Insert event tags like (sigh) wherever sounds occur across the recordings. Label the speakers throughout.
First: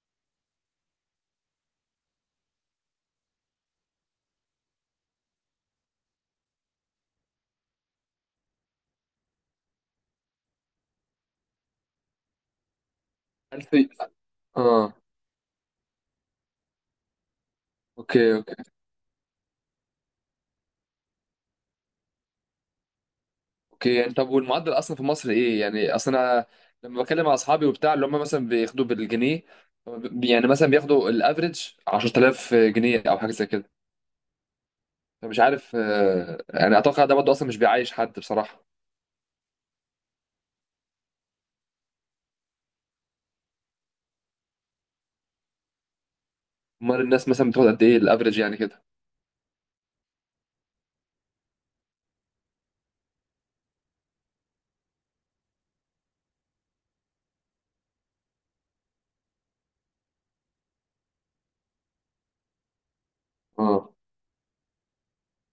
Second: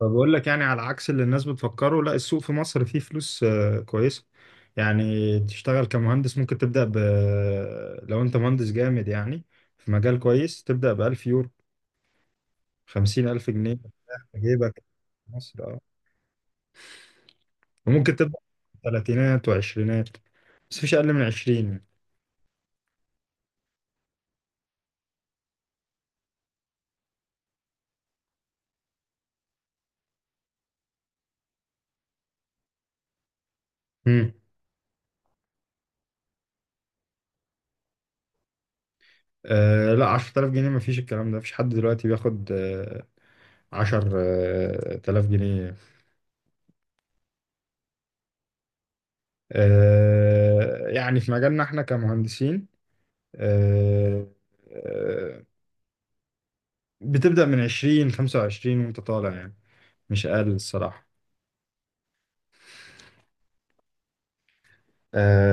Speaker 1: فبقول لك يعني على عكس اللي الناس بتفكره، لا، السوق في مصر فيه فلوس كويسة. يعني تشتغل كمهندس ممكن تبدأ لو انت مهندس جامد يعني، في مجال كويس تبدأ ب1000 يورو. 50,000 جنيه
Speaker 2: ألفي.
Speaker 1: مرتاح في جيبك.
Speaker 2: اه.
Speaker 1: في مصر اه. وممكن
Speaker 2: اوكي
Speaker 1: تبدأ
Speaker 2: اوكي
Speaker 1: تلاتينات وعشرينات، بس مفيش أقل من عشرين.
Speaker 2: اوكي. يعني طب، والمعدل اصلا في مصر ايه؟ يعني اصلا انا لما بكلم مع اصحابي وبتاع، اللي هم مثلا بياخدوا بالجنيه، يعني مثلا بياخدوا الافريج 10,000 جنيه او حاجه زي كده.
Speaker 1: مم.
Speaker 2: فمش عارف يعني اتوقع ده برضه اصلا مش بيعيش حد بصراحه.
Speaker 1: آه لا، 10,000 جنيه مفيش. الكلام ده مفيش حد دلوقتي بياخد عشر تلاف جنيه.
Speaker 2: امال الناس مثلا بتاخد قد ايه الافريج يعني كده؟
Speaker 1: آه يعني في مجالنا احنا كمهندسين، آه، آه، بتبدأ من 20 25 وانت طالع يعني. مش اقل الصراحة.
Speaker 2: اه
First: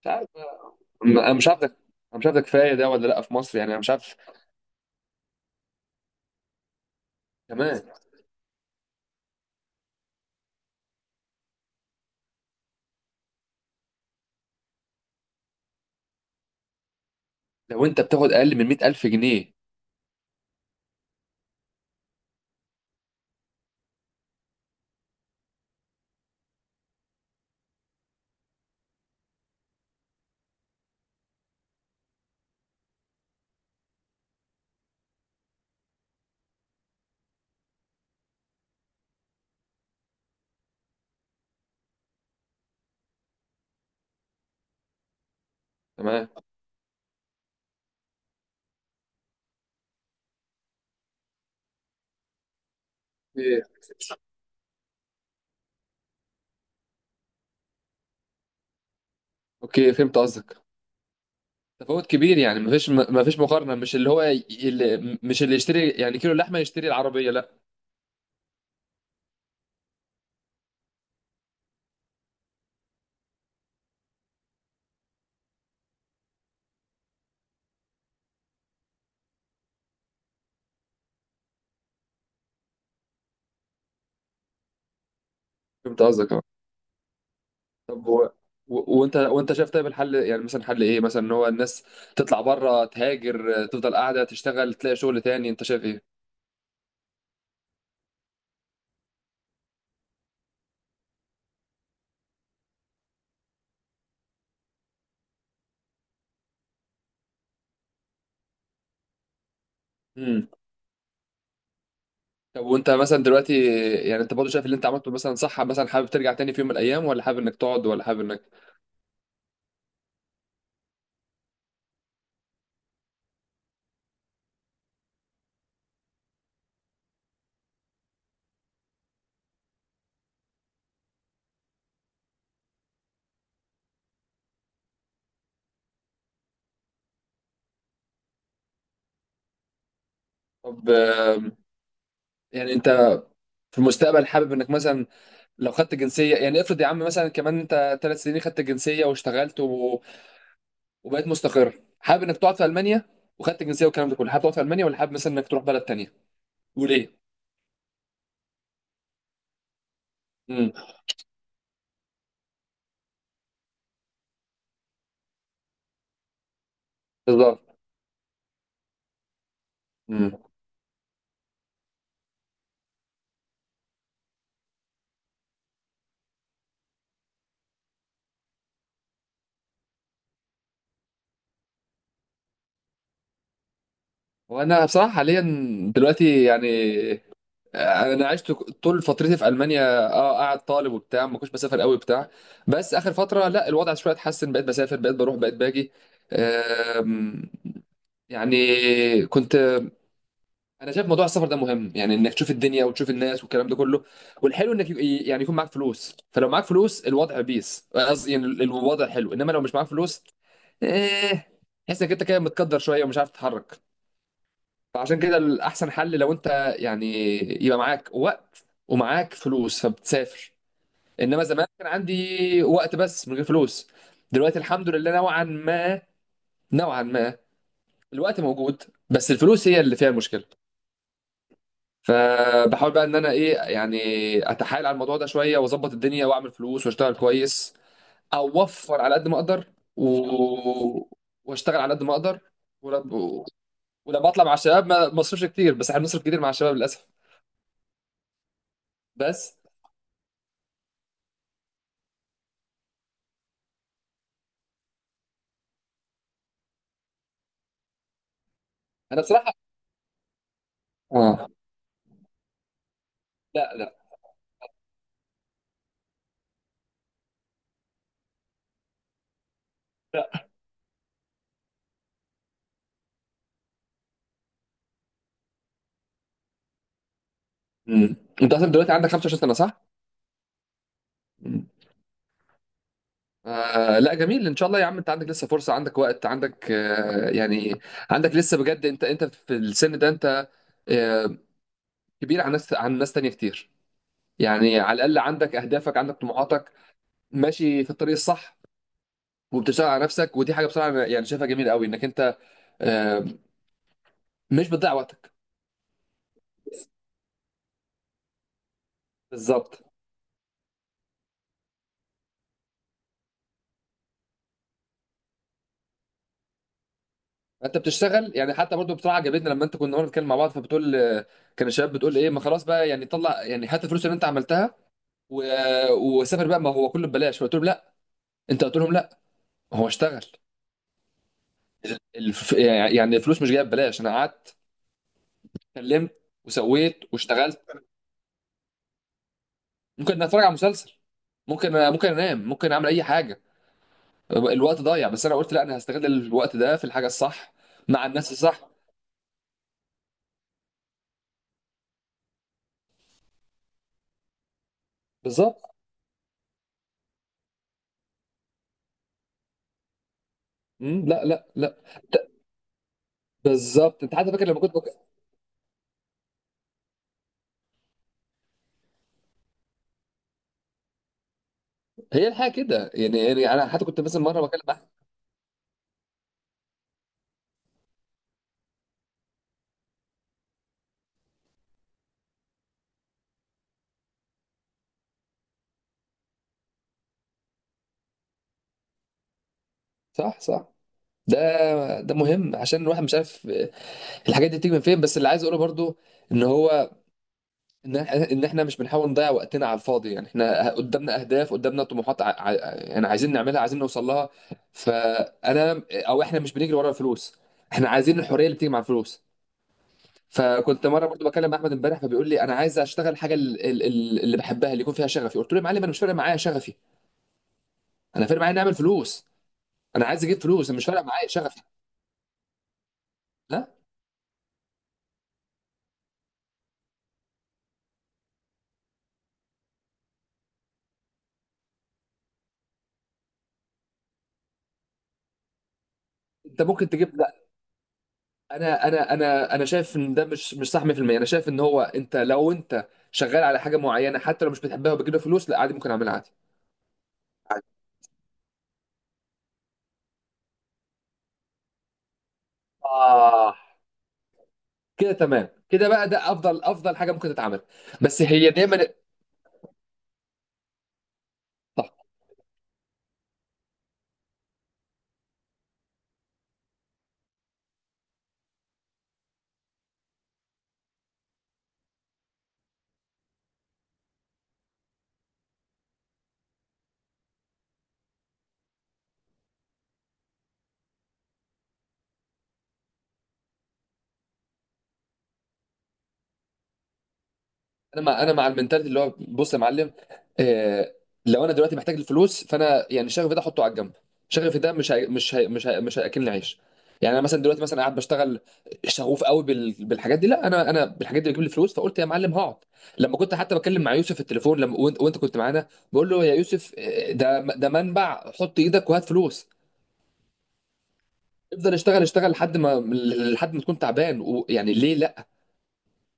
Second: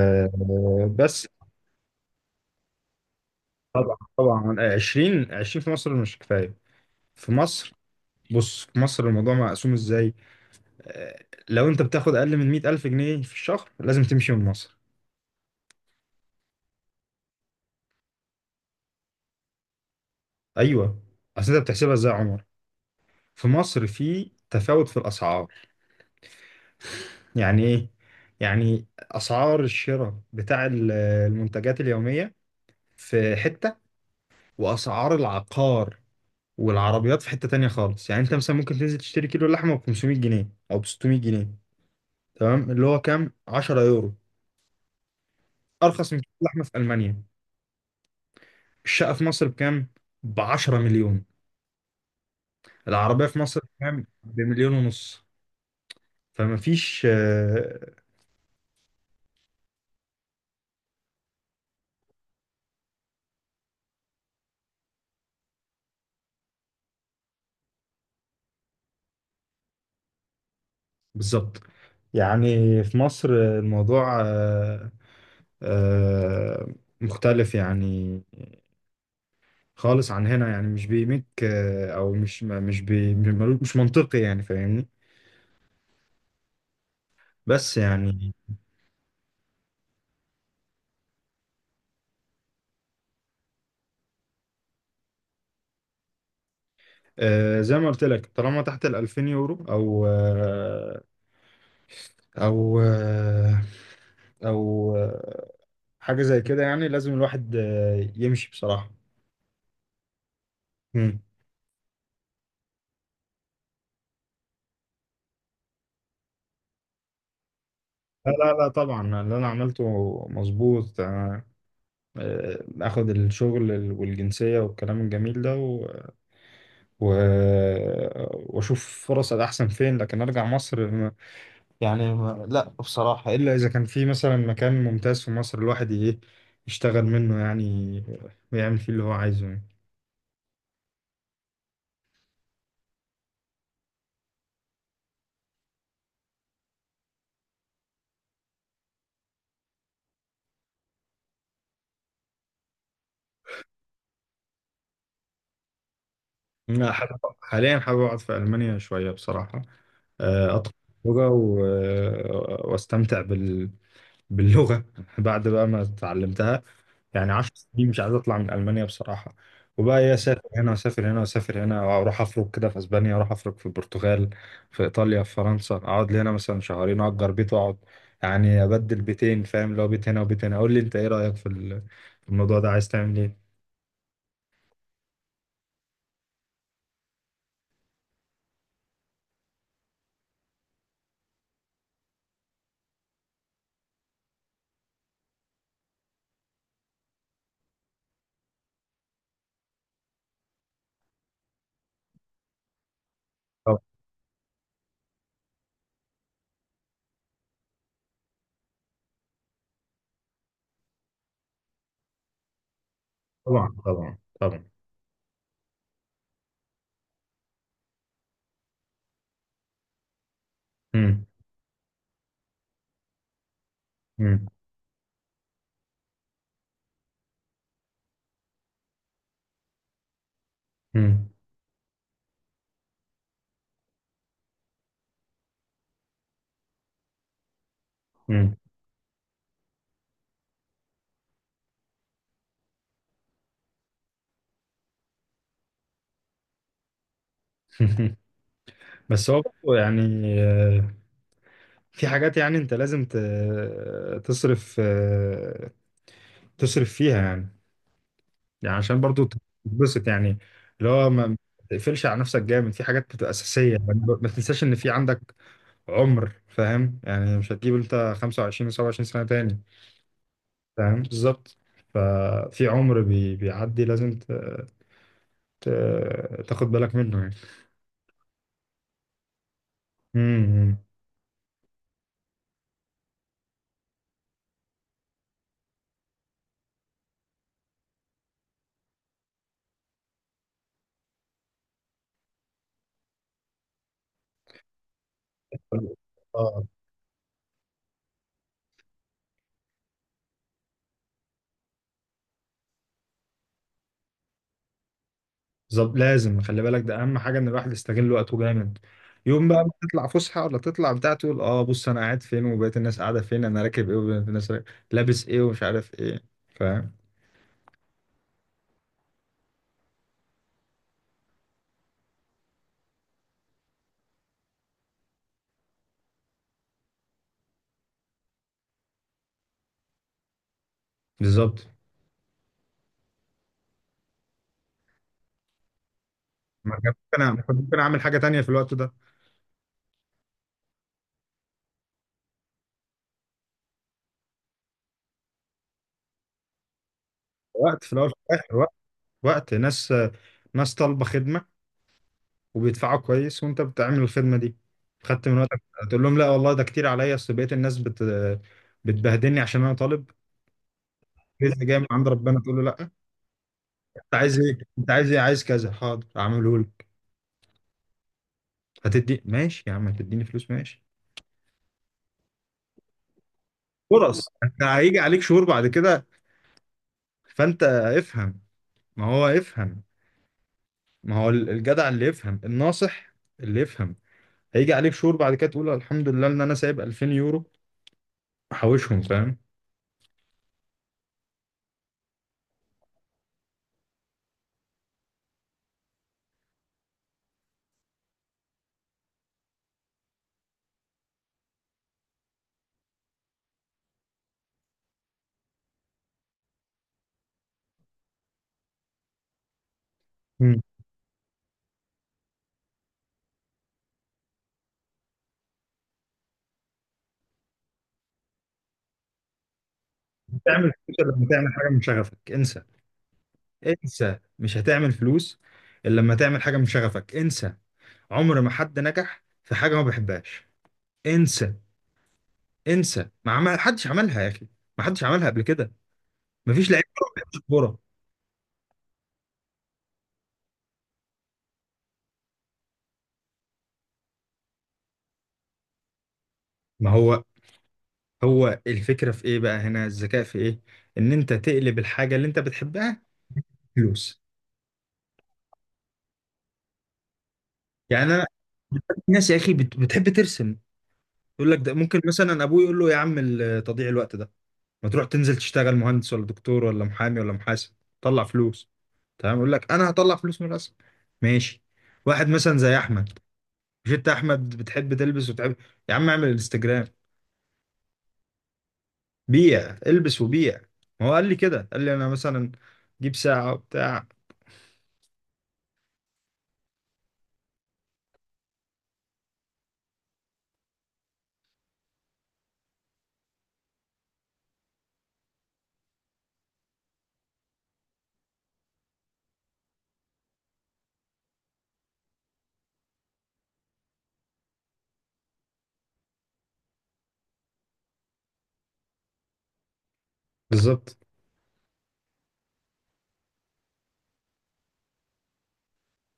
Speaker 2: مش عارف بقى.
Speaker 1: بس
Speaker 2: انا مش عارف ده. انا مش عارف ده كفايه ده ولا لا في مصر، يعني انا مش
Speaker 1: طبعا
Speaker 2: عارف.
Speaker 1: طبعا، 20 20 في مصر مش كفاية. في مصر،
Speaker 2: كمان
Speaker 1: بص، في مصر الموضوع مقسوم ازاي؟ لو انت بتاخد اقل من 100 الف جنيه في الشهر لازم تمشي من مصر.
Speaker 2: لو انت بتاخد اقل من 100,000 جنيه؟
Speaker 1: ايوه. اصل انت بتحسبها ازاي يا عمر؟ في مصر في تفاوت في الاسعار. يعني ايه؟ يعني اسعار الشراء بتاع المنتجات اليومية في حتة، واسعار العقار والعربيات في حتة تانية خالص. يعني انت مثلا ممكن تنزل تشتري كيلو لحمة ب 500 جنيه او ب 600 جنيه، تمام؟ اللي هو كام، 10 يورو؟ ارخص من
Speaker 2: تمام.
Speaker 1: كيلو لحمة في المانيا. الشقة في مصر بكام؟ ب 10 مليون. العربية في مصر
Speaker 2: اوكي
Speaker 1: بكام؟ بمليون ونص. فما فيش.
Speaker 2: اوكي، فهمت قصدك. تفاوت كبير، يعني مفيش، مفيش مقارنه، مش اللي هو اللي، مش اللي يشتري يعني كيلو لحمه يشتري العربيه، لا.
Speaker 1: بالظبط. يعني في مصر الموضوع آه، مختلف يعني، خالص عن هنا. يعني مش بيمك آه، او مش مش بي مش منطقي يعني، فاهمني؟
Speaker 2: فهمت قصدك، اه.
Speaker 1: بس
Speaker 2: طب
Speaker 1: يعني
Speaker 2: وانت، وانت شايف طيب الحل، يعني مثلا حل ايه مثلا، ان هو الناس تطلع بره تهاجر، تفضل قاعده تشتغل، تلاقي شغل تاني؟ انت شايف ايه؟
Speaker 1: زي ما قلت لك، طالما تحت ال 2000 يورو او آه او آه او آه حاجه زي كده، يعني لازم الواحد يمشي بصراحه.
Speaker 2: امم
Speaker 1: مم.
Speaker 2: طب، وانت مثلا دلوقتي، يعني انت برضه شايف اللي انت عملته مثلا صح؟ مثلا حابب ترجع تاني في يوم من الايام، ولا حابب انك تقعد، ولا حابب
Speaker 1: لا
Speaker 2: انك،
Speaker 1: لا لا، طبعا اللي انا عملته مظبوط. اخد الشغل والجنسيه والكلام الجميل ده و... و... آه، واشوف فرص احسن فين، لكن ارجع مصر؟ يعني ما لا بصراحة، إلا إذا كان في مثلا مكان ممتاز في مصر الواحد إيه، يشتغل منه يعني، ويعمل فيه اللي هو عايزه يعني.
Speaker 2: طب يعني انت في المستقبل حابب انك مثلا، لو خدت جنسيه، يعني افرض يا عم مثلا كمان انت ثلاث سنين خدت جنسيه واشتغلت وبقيت مستقر، حابب انك تقعد في المانيا وخدت الجنسيه والكلام ده كله، حابب تقعد في المانيا ولا حابب مثلا انك تروح بلد تانية؟
Speaker 1: أنا
Speaker 2: وليه؟
Speaker 1: حابب حاليا، حابب أقعد في ألمانيا شوية بصراحة.
Speaker 2: امم.
Speaker 1: أطلع لغة و... آه، وأستمتع باللغة (laughs) بعد بقى ما اتعلمتها. يعني 10
Speaker 2: بالظبط.
Speaker 1: سنين مش عايز اطلع من المانيا بصراحه. وبقى ايه،
Speaker 2: امم.
Speaker 1: اسافر هنا واسافر هنا واسافر هنا، اروح افرق كده في اسبانيا، اروح افرق في البرتغال، في ايطاليا، في فرنسا. اقعد لي هنا مثلا شهرين، اجر بيت واقعد. يعني ابدل بيتين، فاهم؟ اللي هو بيت هنا وبيت هنا. قول لي انت ايه رايك في في الموضوع ده، عايز تعمل ايه؟
Speaker 2: وانا بصراحه حاليا دلوقتي يعني، انا عشت طول فترتي في المانيا. اه قاعد طالب وبتاع، ما كنتش بسافر قوي بتاع بس اخر فتره لا، الوضع شويه اتحسن، بقيت بسافر، بقيت بروح، بقيت باجي. آم، يعني كنت، انا شايف موضوع السفر ده مهم، يعني انك تشوف الدنيا وتشوف الناس والكلام ده
Speaker 1: طبعا
Speaker 2: كله. والحلو انك يعني يكون معاك فلوس. فلو معاك فلوس، الوضع بيس، قصدي يعني الوضع حلو. انما لو مش معاك فلوس، ايه، تحس انك انت كده متقدر شويه ومش عارف
Speaker 1: طبعا
Speaker 2: تتحرك.
Speaker 1: طبعا طبعا.
Speaker 2: فعشان كده الاحسن حل لو انت يعني يبقى معاك وقت ومعاك فلوس، فبتسافر.
Speaker 1: مم.
Speaker 2: انما زمان كان عندي وقت بس من غير فلوس.
Speaker 1: مم.
Speaker 2: دلوقتي الحمد لله، نوعا ما، الوقت موجود، بس الفلوس هي اللي فيها المشكله.
Speaker 1: مم.
Speaker 2: فبحاول بقى ان انا ايه يعني، اتحايل على الموضوع ده شويه، واظبط الدنيا واعمل فلوس واشتغل كويس.
Speaker 1: مم.
Speaker 2: اوفر على قد ما اقدر واشتغل على قد ما اقدر. ولما ولما اطلع مع الشباب ما اصرفش كتير، بس احنا بنصرف كتير مع الشباب للاسف.
Speaker 1: (laughs) بس هو
Speaker 2: بس
Speaker 1: برضه يعني، آه، في حاجات يعني انت لازم تصرف فيها يعني، يعني عشان
Speaker 2: انا
Speaker 1: برضو
Speaker 2: بصراحه،
Speaker 1: تتبسط يعني، اللي هو ما
Speaker 2: اه.
Speaker 1: تقفلش على نفسك جامد في حاجات بتبقى أساسية
Speaker 2: لا
Speaker 1: يعني.
Speaker 2: لا
Speaker 1: ما تنساش إن في عندك عمر، فاهم يعني؟ مش هتجيب أنت 25 و27 سنة تاني.
Speaker 2: لا
Speaker 1: فاهم بالظبط. ففي عمر بيعدي، لازم ت... تاخد بالك منه يعني.
Speaker 2: مم. انت اصلا دلوقتي عندك 25 سنه، صح؟
Speaker 1: امم.
Speaker 2: مم. آه لا جميل، ان شاء الله يا عم. انت عندك لسه فرصه، عندك وقت، عندك آه يعني، عندك لسه بجد. انت في السن ده انت آه كبير عن ناس، عن ناس تانيه كتير. يعني على الاقل عندك
Speaker 1: امم.
Speaker 2: اهدافك، عندك
Speaker 1: آه.
Speaker 2: طموحاتك، ماشي في الطريق الصح، وبتشتغل على نفسك. ودي حاجه بصراحه أنا يعني شايفها جميله قوي، انك انت آه، مش بتضيع وقتك.
Speaker 1: بالظبط، لازم خلي بالك. ده اهم حاجه، ان الواحد يستغل وقته جامد. يوم بقى ما
Speaker 2: بالظبط.
Speaker 1: تطلع فسحه، ولا تطلع بتاع، تقول اه بص، انا قاعد فين وبقيت الناس قاعده فين، انا راكب ايه وبقيت الناس راكب، لابس ايه ومش عارف ايه. فاهم
Speaker 2: انت بتشتغل، يعني حتى برضو بصراحه عجبتني لما انت، كنا النهارده بنتكلم مع بعض فبتقول كان الشباب بتقول ايه، ما خلاص بقى يعني طلع، يعني حتى الفلوس اللي انت عملتها وسافر بقى، ما هو كله ببلاش. فقلت لهم لا. انت قلت لهم لا، هو اشتغل.
Speaker 1: بالظبط.
Speaker 2: يعني يعني الفلوس مش جايه ببلاش. انا قعدت، اتكلمت،
Speaker 1: ما كان
Speaker 2: وسويت،
Speaker 1: ممكن كنت
Speaker 2: واشتغلت.
Speaker 1: ممكن اعمل حاجه تانية في الوقت ده.
Speaker 2: ممكن اتفرج على مسلسل، ممكن انام، ممكن اعمل اي حاجه، الوقت ضايع. بس انا قلت لا، انا هستغل الوقت ده في الحاجه الصح،
Speaker 1: وقت، في
Speaker 2: مع
Speaker 1: الاول
Speaker 2: الناس
Speaker 1: وفي الاخر
Speaker 2: الصح.
Speaker 1: وقت. وقت ناس، ناس طالبه خدمه وبيدفعوا كويس وانت بتعمل الخدمه دي، خدت من
Speaker 2: بالظبط.
Speaker 1: وقتك. تقول لهم لا والله، ده كتير عليا، اصل بقيت الناس بتبهدلني عشان انا طالب.
Speaker 2: مم، لا لا
Speaker 1: رزق
Speaker 2: لا
Speaker 1: جاي من عند
Speaker 2: ت-
Speaker 1: ربنا تقول له لا؟
Speaker 2: بالظبط.
Speaker 1: انت
Speaker 2: انت حتى
Speaker 1: عايز
Speaker 2: فاكر
Speaker 1: ايه؟
Speaker 2: لما كنت
Speaker 1: انت عايز ايه؟ عايز كذا، حاضر اعمله لك. هتدي؟ ماشي يا عم. هتديني فلوس؟ ماشي.
Speaker 2: هي الحاجه كده يعني، يعني انا حتى كنت مثلا
Speaker 1: فرص.
Speaker 2: مره بكلم
Speaker 1: انت
Speaker 2: احمد.
Speaker 1: هيجي عليك شهور بعد كده، فانت افهم. ما هو افهم، ما هو الجدع اللي يفهم الناصح، اللي يفهم. هيجي عليك شهور بعد كده تقول الحمد لله ان انا سايب 2000 يورو، محوشهم، فاهم؟
Speaker 2: صح، صح. ده ده مهم عشان الواحد مش عارف الحاجات دي بتيجي من فين. بس اللي عايز اقوله برضو ان هو، ان احنا، إن إحنا مش بنحاول نضيع وقتنا على الفاضي. يعني احنا قدامنا اهداف، قدامنا طموحات، يعني عايزين نعملها، عايزين نوصل لها. فانا او احنا مش بنجري ورا الفلوس، احنا عايزين الحريه اللي بتيجي مع الفلوس.
Speaker 1: مم.
Speaker 2: فكنت مره برضو بكلم احمد امبارح، فبيقول لي انا عايز اشتغل حاجه اللي بحبها، اللي يكون فيها شغفي. قلت له يا معلم، انا مش فارق معايا شغفي، انا فارق معايا نعمل فلوس. انا عايز اجيب فلوس،
Speaker 1: تعمل
Speaker 2: انا مش
Speaker 1: فلوس
Speaker 2: فارق
Speaker 1: إلا لما
Speaker 2: معايا
Speaker 1: تعمل
Speaker 2: شغفي.
Speaker 1: حاجه من شغفك؟ انسى.
Speaker 2: لا
Speaker 1: انسى، مش هتعمل فلوس الا لما تعمل حاجه من شغفك. انسى. عمر ما حد نجح في حاجه ما بيحبهاش. انسى. انسى، ما عمل حدش عملها يا اخي، ما حدش عملها قبل كده. ما
Speaker 2: انت
Speaker 1: فيش لعيب
Speaker 2: ممكن
Speaker 1: كوره ما
Speaker 2: تجيب، لا.
Speaker 1: بيلعبش كوره.
Speaker 2: انا شايف ان ده مش مش صح 100%. انا شايف ان هو، انت لو انت شغال على حاجه معينه حتى لو مش بتحبها وبتجيب لها فلوس، لا عادي ممكن اعملها عادي.
Speaker 1: ما هو، هو الفكره في ايه بقى هنا، الذكاء في ايه؟ ان انت تقلب الحاجه اللي انت بتحبها
Speaker 2: آه
Speaker 1: فلوس.
Speaker 2: كده تمام، كده بقى ده افضل، افضل حاجه ممكن تتعمل.
Speaker 1: يعني
Speaker 2: بس
Speaker 1: انا،
Speaker 2: هي دايما،
Speaker 1: ناس يا اخي بتحب ترسم، يقول لك ده ممكن، مثلا ابوه يقول له يا عم تضييع الوقت ده، ما تروح تنزل تشتغل مهندس ولا دكتور ولا محامي ولا محاسب، طلع فلوس. تمام؟ يقول لك انا هطلع فلوس من الرسم. ماشي. واحد مثلا زي احمد، مش انت احمد بتحب تلبس وتحب؟ يا عم اعمل انستجرام، بيع البس وبيع. ما هو قال لي كده، قال لي انا مثلا جيب ساعة وبتاع.
Speaker 2: انا مع، انا مع المنتاليتي اللي هو بص يا معلم، آه، لو انا دلوقتي محتاج الفلوس، فانا يعني شغفي ده احطه على جنب. شغفي ده مش هياكلني عيش. يعني انا مثلا دلوقتي مثلا قاعد بشتغل شغوف قوي بالحاجات دي، لا انا، انا بالحاجات دي بتجيب لي فلوس. فقلت يا معلم هقعد. لما كنت حتى بتكلم مع يوسف في التليفون لما وانت كنت معانا، بقول له يا يوسف، ده ده منبع، حط ايدك وهات فلوس.
Speaker 1: بالظبط.
Speaker 2: افضل اشتغل، اشتغل لحد ما تكون تعبان، ويعني ليه لا.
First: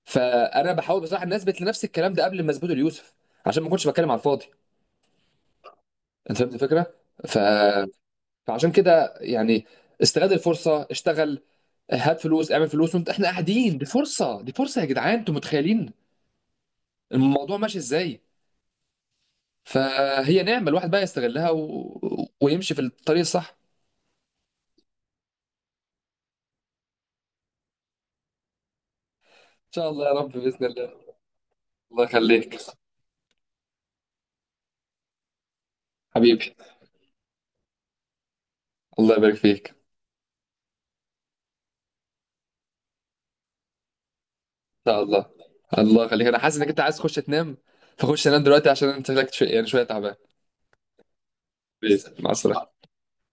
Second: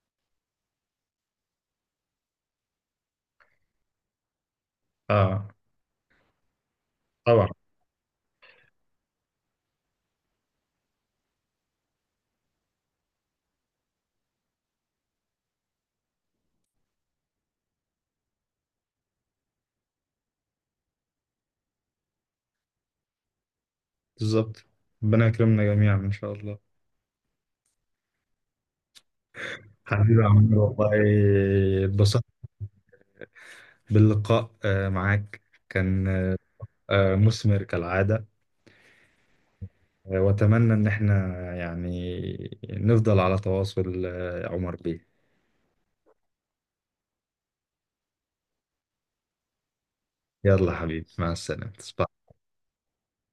Speaker 2: فانا بحاول بصراحه ان اثبت لنفسي الكلام ده قبل ما اثبته ليوسف، عشان ما اكونش بتكلم على الفاضي.
Speaker 1: اه
Speaker 2: انت فهمت الفكره؟ ف...
Speaker 1: طبعا.
Speaker 2: فعشان كده يعني، استغل الفرصه، اشتغل، هات فلوس، اعمل فلوس وانت، احنا قاعدين. دي فرصه، دي فرصه يا جدعان، انتوا متخيلين الموضوع ماشي ازاي. فهي نعمه الواحد بقى يستغلها ويمشي في الطريق الصح.
Speaker 1: بالظبط. ربنا يكرمنا جميعا ان شاء الله.
Speaker 2: ان شاء الله يا
Speaker 1: حبيبي يا
Speaker 2: رب،
Speaker 1: عمرو
Speaker 2: باذن
Speaker 1: والله،
Speaker 2: الله. الله
Speaker 1: اتبسطت
Speaker 2: يخليك.
Speaker 1: باللقاء معاك. كان
Speaker 2: حبيبي.
Speaker 1: مثمر كالعادة.
Speaker 2: الله يبارك فيك، ان
Speaker 1: واتمنى ان احنا يعني نفضل على تواصل، يا عمر
Speaker 2: شاء
Speaker 1: بيه.
Speaker 2: الله. الله يخليك. انا حاسس انك انت عايز تخش تنام، فخش تنام دلوقتي، عشان انت شكلك يعني شويه تعبان.
Speaker 1: يلا حبيبي، مع السلامة.
Speaker 2: باذن الله، مع السلامه.